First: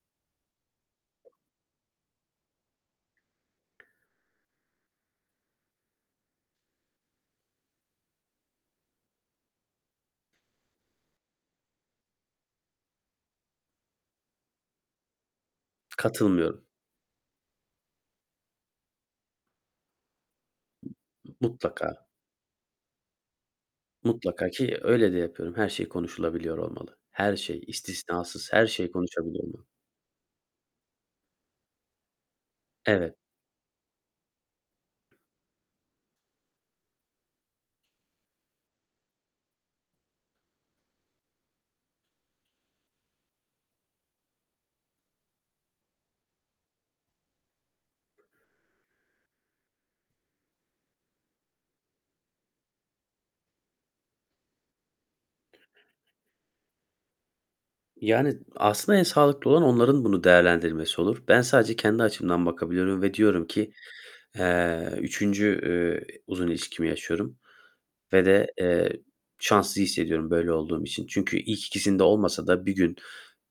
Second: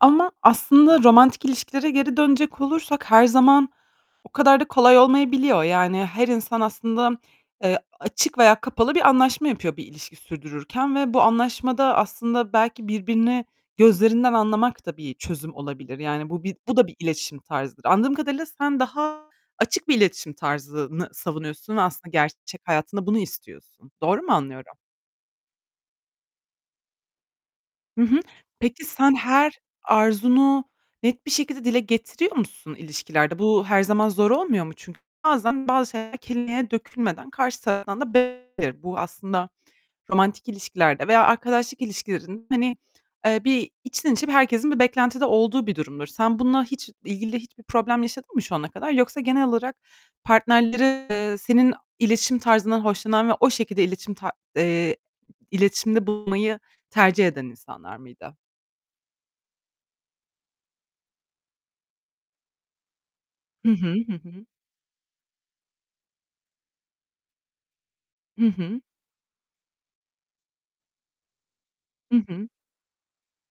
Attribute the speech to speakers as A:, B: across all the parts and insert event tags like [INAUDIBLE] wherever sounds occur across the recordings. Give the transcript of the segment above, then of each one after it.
A: Ama aslında romantik ilişkilere geri dönecek olursak her zaman o kadar da kolay olmayabiliyor. Yani her insan aslında, eee, açık veya kapalı bir anlaşma yapıyor bir ilişki sürdürürken ve bu anlaşmada aslında belki birbirini gözlerinden anlamak da bir çözüm olabilir. Yani bu bir
B: Katılmıyorum.
A: bu da bir iletişim tarzıdır. Anladığım kadarıyla sen daha açık bir iletişim tarzını savunuyorsun ve
B: Mutlaka.
A: aslında gerçek hayatında bunu istiyorsun. Doğru mu
B: Mutlaka,
A: anlıyorum?
B: ki öyle de yapıyorum. Her şey konuşulabiliyor olmalı. Her şey,
A: Hı hı.
B: istisnasız her
A: Peki,
B: şeyi
A: sen
B: konuşabiliyor
A: her
B: mu?
A: arzunu net bir şekilde dile getiriyor musun
B: Evet.
A: ilişkilerde? Bu her zaman zor olmuyor mu? Çünkü bazen bazı şeyler kelimeye dökülmeden karşı taraftan da [UNINTELLIGIBLE] bu aslında romantik ilişkilerde veya arkadaşlık ilişkilerin hani, eee, bir içten içe bir herkesin bir beklentide olduğu bir durumdur. Sen bununla hiç ilgili hiçbir problem yaşadın mı şu ana kadar? Yoksa genel olarak partnerleri eee, senin iletişim tarzından hoşlanan ve o şekilde iletişim ta eee, iletişimde bulmayı tercih eden insanlar mıydı?
B: Yani aslında en sağlıklı olan onların bunu değerlendirmesi olur. Ben sadece kendi açımdan bakabiliyorum ve diyorum ki,
A: Hı hı, hı hı.
B: eee, 3. eee, uzun ilişkimi yaşıyorum ve
A: Hı
B: de,
A: hı.
B: eee, şanslı hissediyorum böyle olduğum için. Çünkü ilk ikisinde
A: Hı
B: olmasa
A: hı.
B: da bir gün,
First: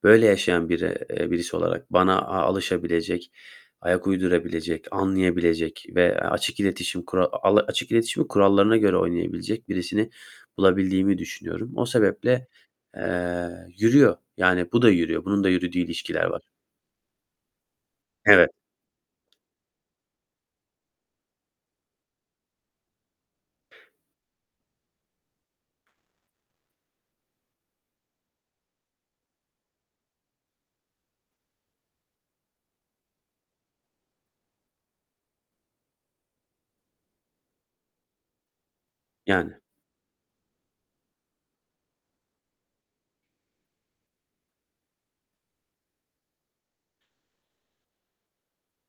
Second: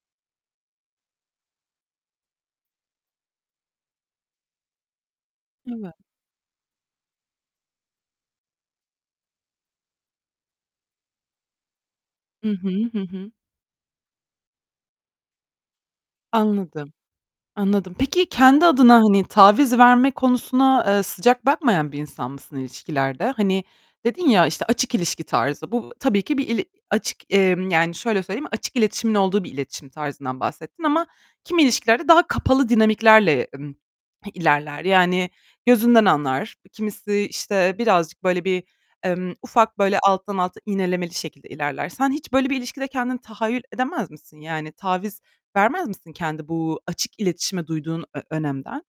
B: böyle yaşayan biri eee, birisi olarak bana a alışabilecek, ayak uydurabilecek, anlayabilecek
A: Evet.
B: ve açık iletişim kura ala açık iletişimi kurallarına göre oynayabilecek birisini bulabildiğimi düşünüyorum. O sebeple,
A: I hı, hı hı.
B: eee, yürüyor, yani bu da yürüyor. Bunun da yürüdüğü ilişkiler var.
A: Anladım. Anladım. Peki
B: Evet.
A: ,kendi adına, hani, taviz verme konusuna, eee, sıcak bakmayan bir insan mısın ilişkilerde? Hani, dedin ya, işte, açık ilişki tarzı. Bu tabii ki bir il açık, emm, yani şöyle söyleyeyim; açık iletişimin olduğu bir iletişim tarzından bahsettin ama kimi ilişkilerde daha kapalı dinamiklerle, emm, ilerler. Yani gözünden anlar kimisi, işte, birazcık böyle bir, emm,
B: Yani.
A: ufak böyle alttan alta iğnelemeli şekilde ilerler. Sen hiç böyle bir ilişkide kendini tahayyül edemez misin? Yani taviz vermez misin, kendi bu açık iletişime duyduğun ö önemden?